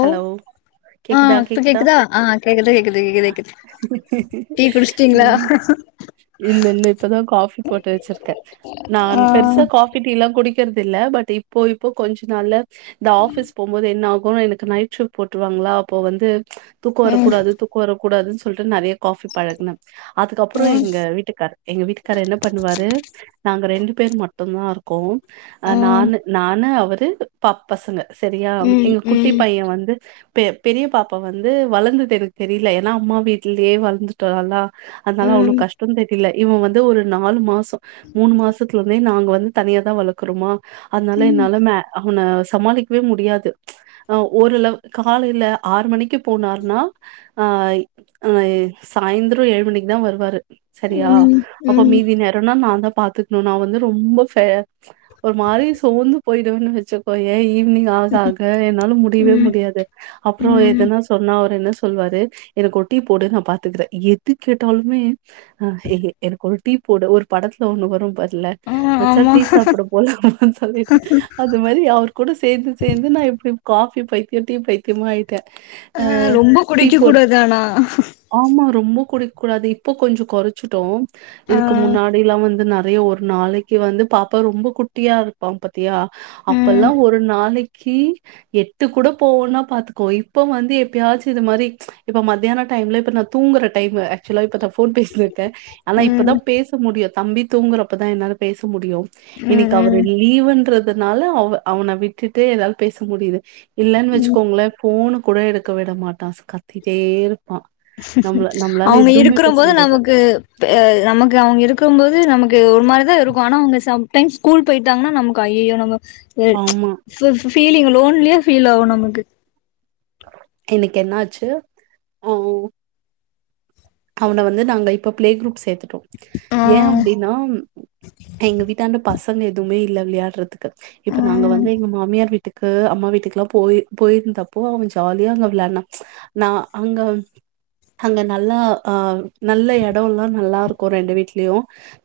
Hello ஆ கேக்குதா இப்ப கேக்குதா ஆ கேக்குது கேக்குது கேக்குது அ கேக்குது டீ குடிச்சிட்டீங்களா உம் இல்ல இல்ல இப்பதா காபி போட்டு வெச்சிருக்கே நான் பெருசா காபி டீல்லா குடிக் கர்தில்ல பட் இப்பொ இப்பொ கொஞ்சொ நாள்ல த ஆஃபிஸ் போகும்போது என்ன ஆ போன எனக் க நைட் ஷிஃப்ட் போட்ருவாங்களா அப்போ வந்து தூக்கம் வர கூடாது தூக்கம் வர கூடாதுன் சொல்ட்டு நெறய காபி பழகுன அதுக்கப்புறோ இங்க வீட்டுக்காரு எங்க வீட்டுக்காரு என்ன பண்ணுவாரு நாங்க ரெண்டு பேர் மட்டுதா இருக்கோ ஆ ம் நானு நானு அவரு ப பசங்க சரியா ம் எங்க குட் ட்டி பைய வந்து பெ பெரிய பாப்பா வந்து வளந்தது எனக்கு தெரியல ஏன்னா அம்மா வீட்லயே வளந்துட்டாளா அதனால அவளோ ம் கஷ்டோ தெரியில்லே இவன் வந்து ஒரு நாலு மாஸ் ம் மூணு மாசத்துல இருந்தே நாங்க வந் ம் தனியாதா வளக்குறேமா அதனால ம் என்னால மே அவனை சமாளிக்வே முடியாது ஆ ஒரு லவ் காலையில ஆறு மணிக்கு போனார்ன்னா ஆ ஆ ஏ சாய்ந்திரோ ஏழு மணிக்கு தா வருவாரு சரியா அப்ப ம் ம் மீதி நேரோனா நாந்த பாத்துக்ணு நா வந்து ரொம்ப ஃபேர் ஒரு மாரி சோர்ந்து போயிடுவேன்னு வச்சக்கய்யே ஈவினிங் ஆக ஆக என் நாலு முடியவே ம் முடியாது அப்றோ ம் எதனா சொன்னா அவர் என்னஸ் சொல்வாரு எனக்கு ஒரு டீ போடு நா பாத்துக்கிற எது கேட்டாலுமே அ எ எ எனக்கு ஒரு டீ போடு ஒரு படத்துல ஒண்ணு வரும் பாரு ல ஆ மச்சா ஆமா டீ சாப்ட போலமான் சொல்லிட்டு அது மாரி அவர் கூட சேந்து சேந்து நா இப்படி காபி பைத்தியோ டீ பைத்தியமா ஆய் த ஆ ரொம்ப டீ குடிக்க போடு கூடாது ஆனா ஆமா ரொம்ப குடிக் கூடாது இப்போ கொஞ்சோ கொறைச்சுட்டோ ஆ இதுக்கு முன்னாடி எல்லா வந்து ந நெறைய ஒரு நாளைக்கு வந்து பாப்ப ரொம்ப குட்டியா இருப்பாம் பத்தியா ம் அப்பெல்லா ஒரு நாளை கீ எட்டு கூட போவுன்னா பாத்துக்கோ இப்ப வந்து எப்பயாச்சு இது மாரி இப்ப மத்தியான டைம்ல இப்ப நா தூங்குற டைமு ஆக்சுலா இப்ப த போன் பேசிட்ருக்கே ஆனா இப்பதா ம் பேச முடியு தம்பி தூங்குறப்பதா என்னால பேச முடியு ம் இன்னைக் அவர் ம் லீவுன்றது அதனால அவ அவன விட்டுட்டு ஏதா பேச முடியுது இல்லனு ம் வச்சுக்கோங்ளே போனு கூட எடுக்க விட மாட்டா நம்மளால அவங்க எதுவுமே இருக்கிற பேச போது முடியாது நமக்கு நமக்கு அவங்க இருக்குபோது நமக்கு இது ஒருமாரிதா இருக்கு ஆனா அவங்க சம் டைம்ஸ் ஸ்கூல் போயிட்டாங்கனா நமக்கு ஐயயோ நம்ம ம் ஆமா ஃபீ ஃபீ ஃபீலிங் லோன் லியா ஃபீல் ஆகு நமக்கு இன்னக்கு என்னாச்சு அஹ் அவன வந்து நாங்க இப்ப பிளே குரூப் சேர்த்து ட்டோ ஆ ஏ அப்டின்னா எங்க வீட்டாந்த பசங் க எதுமே இல்ல விளயாடுறதுக்கு இப்ப நாங்க ம் வந்து எங்க மாமியார் வீட் வீட்டுக்கு அம்மா வீட்டுக்லா போய் போயிருந்தப்போ அவ ஜாலியா அங்க விளையாட்னா நா அங்க அங்க நல்லா ஆ நல்ல எட எல்லா நல்லா இருக்கு ரெண்டு வீட்லயு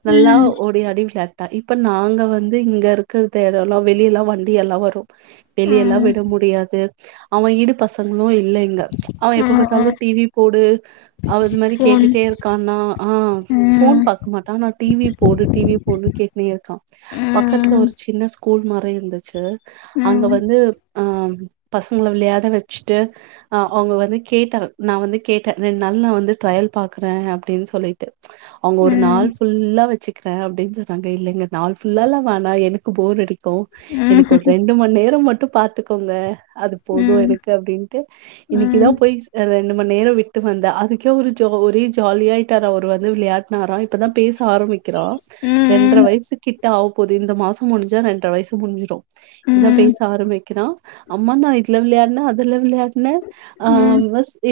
நல்லா ம் ஓடியாடி விளா டா இப்ப நாங்க வந்து இங்க இருக்றது எடல்லா வெளிய எல்லா வண்டி எல்லா வரு வெளிய எல்லா விட முடியாது அவ ஈடு பசங்களு இல் இல்லங்க அவன் எப்ப பாத்தாலு டிவி போடு அது மாரி ஃபோன் கேட்டுட்டே இருக்கனா ஆ போன் பாக்க மாட்டா ஆனா டிவி போடு டிவி போடு கேட்நே இருக்கா பக்கத்துல ஒரு சின்ன ஸ்கூ ஸ்கூல் மாரி இருந்துச்சு அங்க வந்து ஆ பசங்கள விளயாட வச்சுட்டு அவங்க வந்து கேட்டாங்க நா வந்து கேட்டே ரெண்டு நாள் நா வந்து ட்ரையல் பாக்குறே அப்டின்னு சொல்லிட்டு அவங்க ஒரு நாள் ஃபுல்லா வச்சு இருக்கே அப்டின்னு [unintelligible] இல்லங்க நாள் ஃபுல்லாலா வேனா எனக்கு போர் அடிக் க்கு எனக்கு ஒரு ரெண்டு மணி நேர மட்டு ட்டு பாத்துக்கோங்க அது போதும் எனக்கு அப்டின்ட்டு இன்னக்குதா போய் ரெண்டு மணி நேர விட்டு வந்த அதுக்கே ஒரு ஒரே ஜாலியாயிட்டாரு அவர் வந்து விளையாட்னார இப்பதா பேச ஆரம்பி க்கிறா ரெண்ற வயசுக் கிட்ட ஆவு போது இந்த மாசம் முடிஞ்சா ரெண்டரை வயசு முடிஞ்சிடும் இப்பதான் பேச ஆரம்பிக்கிறான் அம்மா நான் இதுல விளையாட்னேன் அதுல விளையாட்னேன் ஆ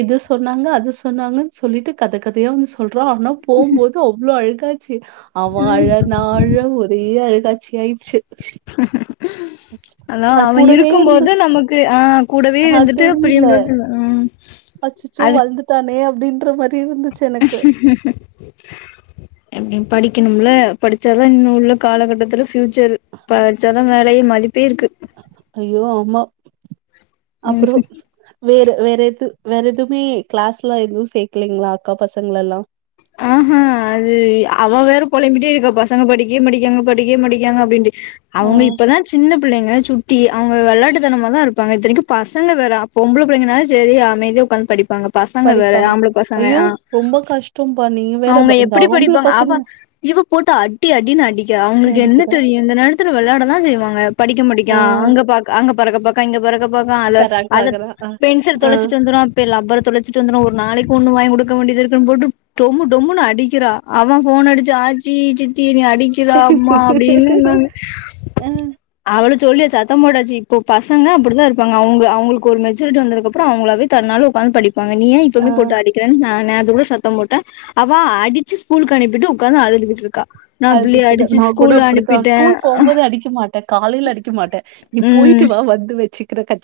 இது சொன்னாங்க அது சொன்னாங்க சொல்லிட்டு கத கதையா வந்து சொல்ரான் ஆனா போகும்போது அவ்வளவு அழகாச்சு அவன் அழ நான் அழ ஒரு பெரிய அழுகாட்சி ஆயிடுச்சு ஆனா அது அவன் கூடவே இருக்கும் இருந்து போது நமக்கு ஹ கூடவே ஆ இருந்துட்டு தெரியல. புரியும்போது ஹ அதுக் அப்படின்ற பச்ச எப்படியும் படிக்கணும்ல படிச்சாதான் இன்னும் உள்ள காலகட்டத்தில ஃபியூச்சர் படிச்சாதான் வேலையே மதிப்பே இருக்கு ஐயோ! ஆமா. ம் அப்புறம் வேற வேற எது வேற எதுவுமே கிளாஸ்ல எதுவும் சேர்க்கலீங்களா அக்கா பசங்கள எல்லாம் ஹ் ஹான் அது அவ வேற புழம்பிட்டே இருக்கா பசங்க படிக்கே மாடிக்காங்க படிக்க மாடிக்காங்க அப்படின்ட்டு ஆ அவங்க இப்பதான் சின்ன பிள்ளைங்க சு ட்டி அவங்க விளாட்டு தனம தான் இருப்பாங்க இத்தனைக்கும் பசங்க வேற அப்ப பொம்பளை பிள்ளைங்கனா சரி அமைதிய உட்காந்து படி ப்பாங்க பசங்க வேற படிப்பாங்க. ஆம்பளை பசங்க ஐயோ! ஆஹ் ரொம்ப கஷ்டம்ப்பா. நீங்க வேற ப அவங்க இந்த எப்படி ஆம்பள படிப்பாங்க பசங்க அவா இவ போட்டு அடி அடின்னு அடிக்க அவங்களுக்கு என்ன படிக்கிறா. தெரியும் இந்த நேரத்துல விளையாட தான் செய்வாங்க படிக்க படிக்க ஆ. அங்க பா அ பறக்க பாக்கா இங்க பறக் க பாக்கா அத பெறாக் அதை பாக்குறா. ஆ. பென்சில் ஆ. தொலைச்சிட்டு வந்துரும் ரப்பர தொச்சிட்டு வந்துரும் ஒரு நாளைக்கு ஒண்ணு வாங்கி கொடு இருக்க வேண்டியது இருக்கு போட்டு டொமு டொமு அடிக்கிறா அவன் போன் அடிச்சு ஆச்சி சித்தி நீ அடி அடிக்கிறா அம்மா அப்படின்னுாங்க அ அவள சொல்லிய சத்தம் போட்டாச்சி இப்போ பசங்க அப்படிதான் இருப்பாங்க அவங்க அவங்களுக்கு ஒரு மெச்சூரிட்டி வந்ததுக்கப்புறம் அவங்களாவ தன்னால உட்காந்து படி ப்பங்க நீ ஆ இப்பமே போட்டு அடிக்கிறன் நான் நே த்து கூட சத்தம் போட்ட அவ அடிச்சு ஸ்கூல் அனுப்பிட்டு உட்கார்ந்து அழுதுகிட்டு இருக்கா நான் பிள்ளைய அடிச்சிட்டேன் அடிச்சு நான் கூட ஸ்கூல் அப்படித்தான் அனுப்பிட்டேன் ஸ்கூல் போகும்போது அடிக்க மாட்டேன் காலைல அடிக்க மாட்டேன் நீ ம் போயிட்டு வா வந்து வச்சுக்கிற கட்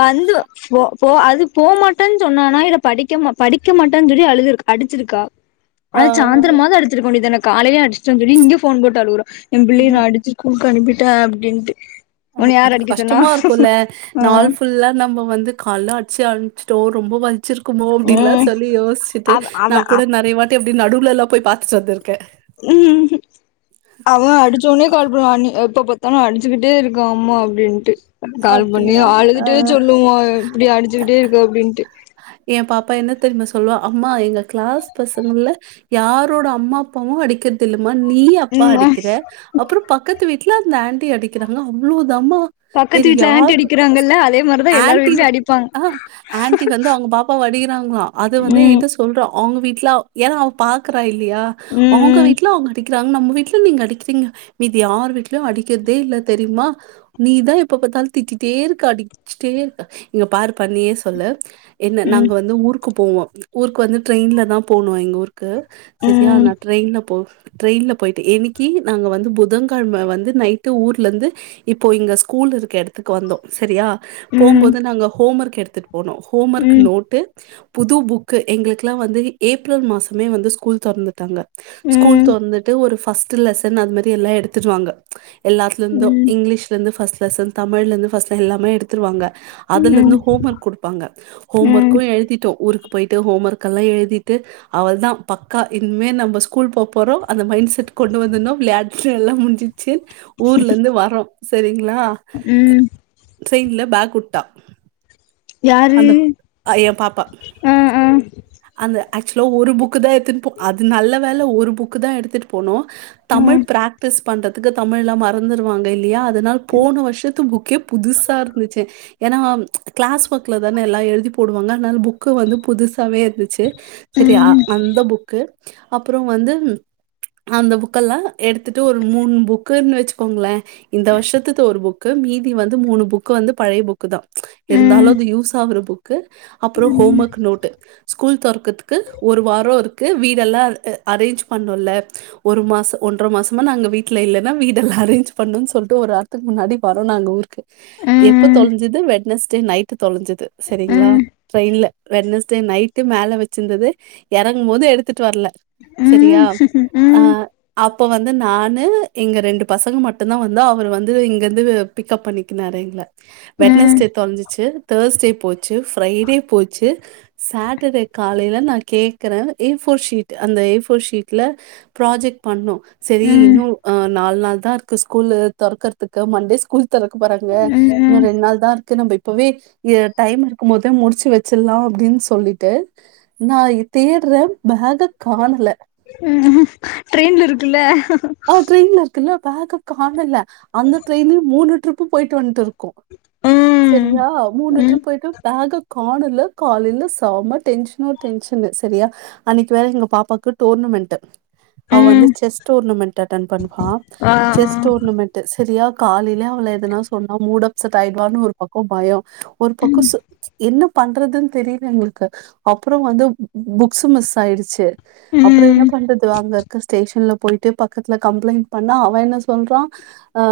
வந்து போ போ அது போ மாட்டேன்னு சொன்னனா இல்ல படிக்க படிக்க மாட்டேன்னு சொல்லி அழுது அடிச்சிருக்கா ஆ அத சாயந்திரமாவது அடிச்சிருக்க வேண்டியதான காலயே அடிச்சுட்டாம் சொல்லி இங்க ஃபோன் போட்டு அழுவுறா எம்பிள்ளேய எங்க நா அடிச்சு ஸ்கூ லுக்கு அனுப்பிட்ட அப்டின்ட்டு உன்ன ஆஹ யார் அது அடிக்க சொன்னா கஷ்டமா இருக்கும்ல. நாள் ம் ஃபுல்லா நம்ம வந்து கால்லே அடிச்சு அழு ச்சுடோம் ரொம்ப வலிக்கு வச்சிருக்குமோ அப்டின்ல ம் சொல்லி யோசிச்சுட்டு அவ அவ நான் அ கூட நெறைய வாட் எப்படி நடுவுலல்லா போய் பாத்துட்டு வந்துருக்கு ம் அவா அடுச்ச வந்திருக்கேன். ஒன்ன. கால் பன்னுவா [unintelligible] அதுக்தானேதென அடிச்சுக்கிட்டே இருக்கு அம்மா அப்டின்ட்டு கால் பண்ணி அப்டியா ஆ. அழுதுட்டே சொல்லுவோ இப்புடி அடிச்சுக்கிட்டே இருக்கு அப்டின்ட்டு என் பாப்பா என்ன தெரியும சொல்லுவா அம்மா எங்க கிளாஸ் பசங்கள்ல யாரோட அம்மா அப்பாவு அடிக்கரது இல்லே மா நீ அப்பா ம் அடிக்கிற அப்புற பக்கத்து வீட்ல அந்த ஆண்டி அடிக்கிறாங்க அவ்ளோ பக்கத்து வீட்ல ஆண்டி அடிக்கிறாங்கல்ல அதே மாரித எல்லாரு ஆன்டி வீட்டுலயு அடிப்பாங்க ஆ ஆன்டி வந்து அவங்க பாப்பா அடிகிறாங்களா அது வந்து ம் எங்கிட்ட சொல்றா அவங்க வீட்ல ஏனா அவ பாக்குறா இல்ல ல்லயா அவங்க ம் வீட்ல அவங்க அடிக் க்கிறாங்க நம்ம வீட்ல நீங்க அடிக்கிறீங்க மீதீ யார் வீட்லயு அடிக்கிறதே இல்லே தெரியுமா நீதா எப்ப பாத்தாலு திட்டிட்டே இருக்கே அடிச்சிட்டே இருக்கே இங்க பாருப்பா நீயே சொல்லு என்ன ம் நாங்க வந்து ஊருக் க்கு போவோ ஊருக்கு வந்து ட்ரெயின்ல தா போனும் எங்க ஊருக் க்கு சேரியா ம் நான் ட்ரெயின்ல போ ட்ரெயின்ல போயிட்டு இன்னைக்கி நாங்க வந்து புதன் கிழமே வந்து நைட்டு ஊர்லருந்து இப்போ இங்க ஸ்கூல் இருக்க எடத்துக்கு வந்தோ சரியா ம் போம்போது நாங்க ஹோம்மர்க் க எடுத்துட்டு போனு ஹோம்மர்க் ம் நோட்டு புது புக்கு எங்களுக்கெல்லா வந்து ஏப்ரல் மாசமே வந்து ஸ்கூல் தொறந்துட்டாங்க ஸ்கூல் ம் தொறந்துட்டு ஒரு ஃபஸ்ட் லெசன் அது மாரி எல்லா எடுத்துடுவாங்க எல்லாத்துலிருந்து ம் இங்கிலீஷ்லருந்து ஃபஸ்ட் லெஸன் தமிழ்ருந்து ஃபஸ்ட் எல்லாமே எடுத்துருவாங்க அதுலருந்து ம் ஹோம் ஒர்க் குடுப்பாங்க ஹோம் ம் ஒர்க்கு எழுதிட்டோ ஊருக்கு போயிட்டு ஹோம் ஒர்கல்லா எழுதிட்டு அவளதா பக்கா இனிமே நம்ம ஸ்கூல் போபோறோ அந்த மைன் செட் கொண்டு [unintelligible] சில் ஊர்ல இருந்து வரோ சேரிங் நா ம் ட்ரெயின்ல பேக் உட்டா யாரு அந்த அ எ பாப்பா ஆ ஆ அந்த ஆக்சுலா ஒரு புக்கு தா எடுத்துனு போ அது நல்ல வேல ஒரு புக்கு தா எடுத்துட்டு போனோ ஆ தமிழ் ம் ப்ராக்டிஸ் பண்றதுக்கு தமிழ்ல்லா மறந்துருவாங்க இல்லையா அதனால் போன வருஷத்து புக்கே புதுசா இருந்துச்சு ஏன்னா ம் க்ளாஸ் பக் க்லதான எல்லா எழுதி போடுவாங்க அதனால புக்கு வந்து புதுசாவே இருந்துச் சேர் சேரி அ அந்த புக்கு அப்புறோ வந்து அந்த புக்கல்லா எடுத்துட்டு ஒரு மூணு புக்குனு வச்சுக்கோங்களே இந்த வருஷத்துது ஒரு புக்கு மீதி வந்து மூணு புக்கு வந்து பழைய புக் தா இருந்தாலு ம் அது யூ ஒரு புக் க்கு அப்புறோ ஹோம் ஒர்க் நோட்டு ஸ்கூல் தொறக்கதுக்கு ஒரு வாரோ இருக் க்கு வீடெல்லா அ அரேஞ்ச் பன்னோல ஒரு மாசோ ஒன்ற மாசமா நாங்க வீட்டுல இல்லேனா வீடெல்லா அரேஞ்ச் பண்ணுன் சொல்லிட்டு ஒரு வாரத்துக்கு முன்னாடி வரோ நாங்க ஊருக்கு எப்ப ம் தொலஞ்சுது வெட்னெஸ்டே நைட் தொலஞ்சு து சேரிங்ளா ம் ட்ரெயின்ல வெட்னெஸ்டே நைட் து மேல வச்சிருந்தது இறங்கு போது எடுத்துட்டு வரல ம் சேரியா ம் அஹ் அப்ப வந்து நானு னு எங்க ரெண்டு பசங்க மட்டு தா வந்து அவர் வந்து இங்கிருந்து பிக்கப் பண்ணிக்கினாரு எங்கள வெட்னெஸ்டே தொலஞ்சுச்சு தேஸ்டே போச்சு ஃப்ரைடே போச்சு சேட்டர்டே காலைல நா கேக்குறே ஏ ஃபோர் ஷீட் அந்த ஏ ஃபோர் ஷீட்ல ப்ராஜெக்ட் பண்ணோ சேரி ம் இன்னு அஹ் நாலு நாள் தா இருக்கு ஸ்கூலு தொறக்குறதுக்கு மண்டே ஸ்கூலுக் தொறக்க போறாங்க ம் ம் இன்னு ரெண்டு நாள் தா இருக் க்கு நம்ப இப்பவே ஏ டைம் இருக்கு போதே முடிச்சு வச்சிர்லா அப்டின் சொல்லிட்டு நா அத தேட்றே பேக்க காணல நா ட்ரெயின்ல இருக்குல்ல ஆஹ் ட்ரெயின்ல இருக்குல்ல பேக்க காணல அந்த ட்ரெயினு மூணு ட்ரிப் பு போயிட்டு வந்ட்டு இருக் கு ம் செரியா மூணு எடத்துல ம் போய்ட்டு பேக்க காணல காலைல செம டென்ஷனோ டென்ஷனு செரியா அன்னைக்கு வேற எங்க பாப்பாக்கு டோர்னமெண்ட்டு அவ வந்து ம் செஸ் டோர்னமெண்ட் அட்டென் பண்ணுவான் ஆ செஸ் டோர்னமெண்ட் சரியா காலையிலயே அவள எதனா சொன்னா மூட அப்சட் ஆயிடுவான்னு ஒரு பக்கம் பயம் ஒரு பக்கம் என்ன பண்றதுன்னு தெரியல எங்களுக்கு அப்புறம் வந்து புக்ஸ் மிஸ் ஆயிடுச்சு அப்புறம் ம் என்ன பண்றது அங்க இருக்க ஸ்டேஷன்ல போயீட்டு பக்க பக்கத்துல கம்ளை்ன்ட் பண்ணா அவன் என்ன சொல்றான் ஆ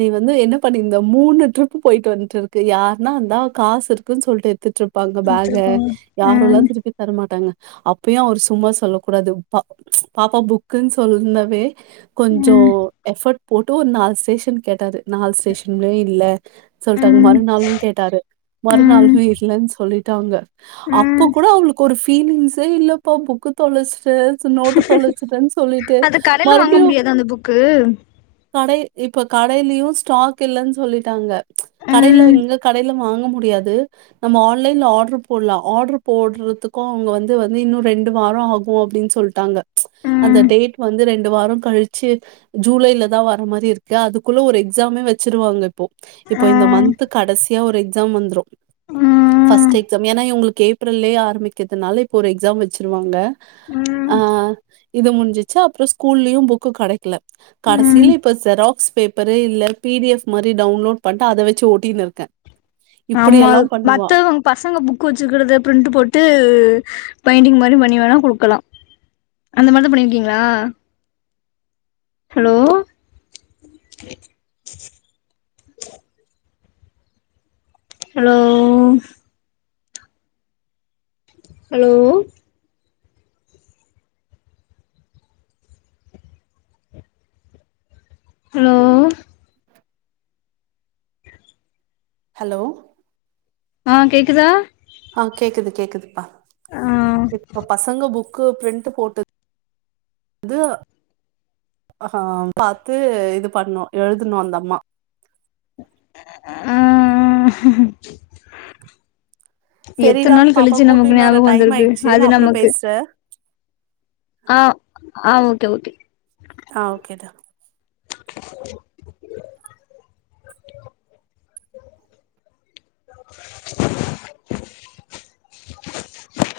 நீ வந்து என்ன பண்ணி இந்த மூணு டரிப் போயிட்டு வந்துட்டு இருக்கு யருன்னாந்தா காசுக்குன்னு சொல்லிட்டு எடுத்துப் பப்பாங்க பேகை எடுத்துருக்கோங்க ம் யாரும்ல்லாம் திருப்பி தரமாட்டாங்க அப்பயும் அவர் சும்மா சொல்ல கூடாது பா பாப்பா புக்குன்னு சொல்லந்தாவ ம் கொஞ்சம் எஃபர்ட் போட்டு ஒரு நாலு செஷன் கேட்டாரு நாலு செஷன்மே இல் சொல்லிட்டாங்க ம் மறுநாளும் கேட்டாரு ம் மறுநாளும் இல்லன்னு சொல்லிட்டாங்க அப்போ ம் கூட அவளுக்கு ஒரு பீலிங்ஸே இல்லப்பா புக்கு தொ நோட்ட தொலைச்சுிட்டேன்னு சொல்லிட்டு கடையல வாங்க மறுபடியும் முடியாதா அந்த புக்கு கடை இப்ப கடையிலயும் ஸ்டாக் இல்லன்னு சொல்லிட்டாங்க கடைல ம் இங்க கடைல வாங்க முடியாது நம்ம ஆன்லைல ஆர்ட் போடலாம் ஆர்ட் போடுறது கும் அவங்க வந்து வந்து இன்னும் ரெண்டு வாரம் ஆகும் அப்படனு சொல்லிட்டாங்க அந்த ம் டேட் வந்து ரெண்டு ரண்டு வாரம் கழிச்சு ஜூலைல தான் வர மாரி இருக்கு அதுக்குள்ள ஒரு எக்ஸாமே வச்சிருவாங்க இப்போ இப்போ இந்த ம் மந்த் கடைசியா எக்ஸாம் வந்து ம் எ ஏன்னா இங்களுக்கு ஏப்ர ஆரம்பிக்கிறதுனால இப்ப எஸாம் வச்சிருவாங்க ஆ ம் இது முடிஞ்சச்சு அப்புறம் ஸ்கூல்லயும் புக்கு கிடைக்கல ம் கடைசியில இப்ப செராக்ஸ் பேப்பரு இல்ல பிடிஎஃப் மாரி டவுன்லோட் பண்ணிட்டு அதை வச்சு ஓட்டினு இருக்கேன் ஆமா இப்படியெல்லா பண்ணுவா மத்தவங்க பசங்க புக் வச்சுக்கது பிரிண்ட் போட்டு பெயிண்டிங் மாரி பண்ணி வேணா கொடுக்கலாம் அந்த மாரிதான் பண்ணிருக்கீங்களா hello hello hello hello hello ஆ கேக்குதா ஆ கேக்குது கேக்குதுப்பா ஆ இ பசங்க புக் கு பிரண்ட் போட்டு வந்து இது பண்ணும் எழுதனும் அந்த அம்மா ஆ ஆ எத்தன சரிடா நாள் பாப்பா கழிச்சு கூிட்டு நமக்கு இன்னொரு ஞாபகம் டைம் வந்திருக்கு ஆயிடுச்சு அது நான் அப்புறம் நமக்கு பேசுறேன் ஆ ஆ ஓகே ஓகே ஆ ஓகேதா [inaudible] [inaudible]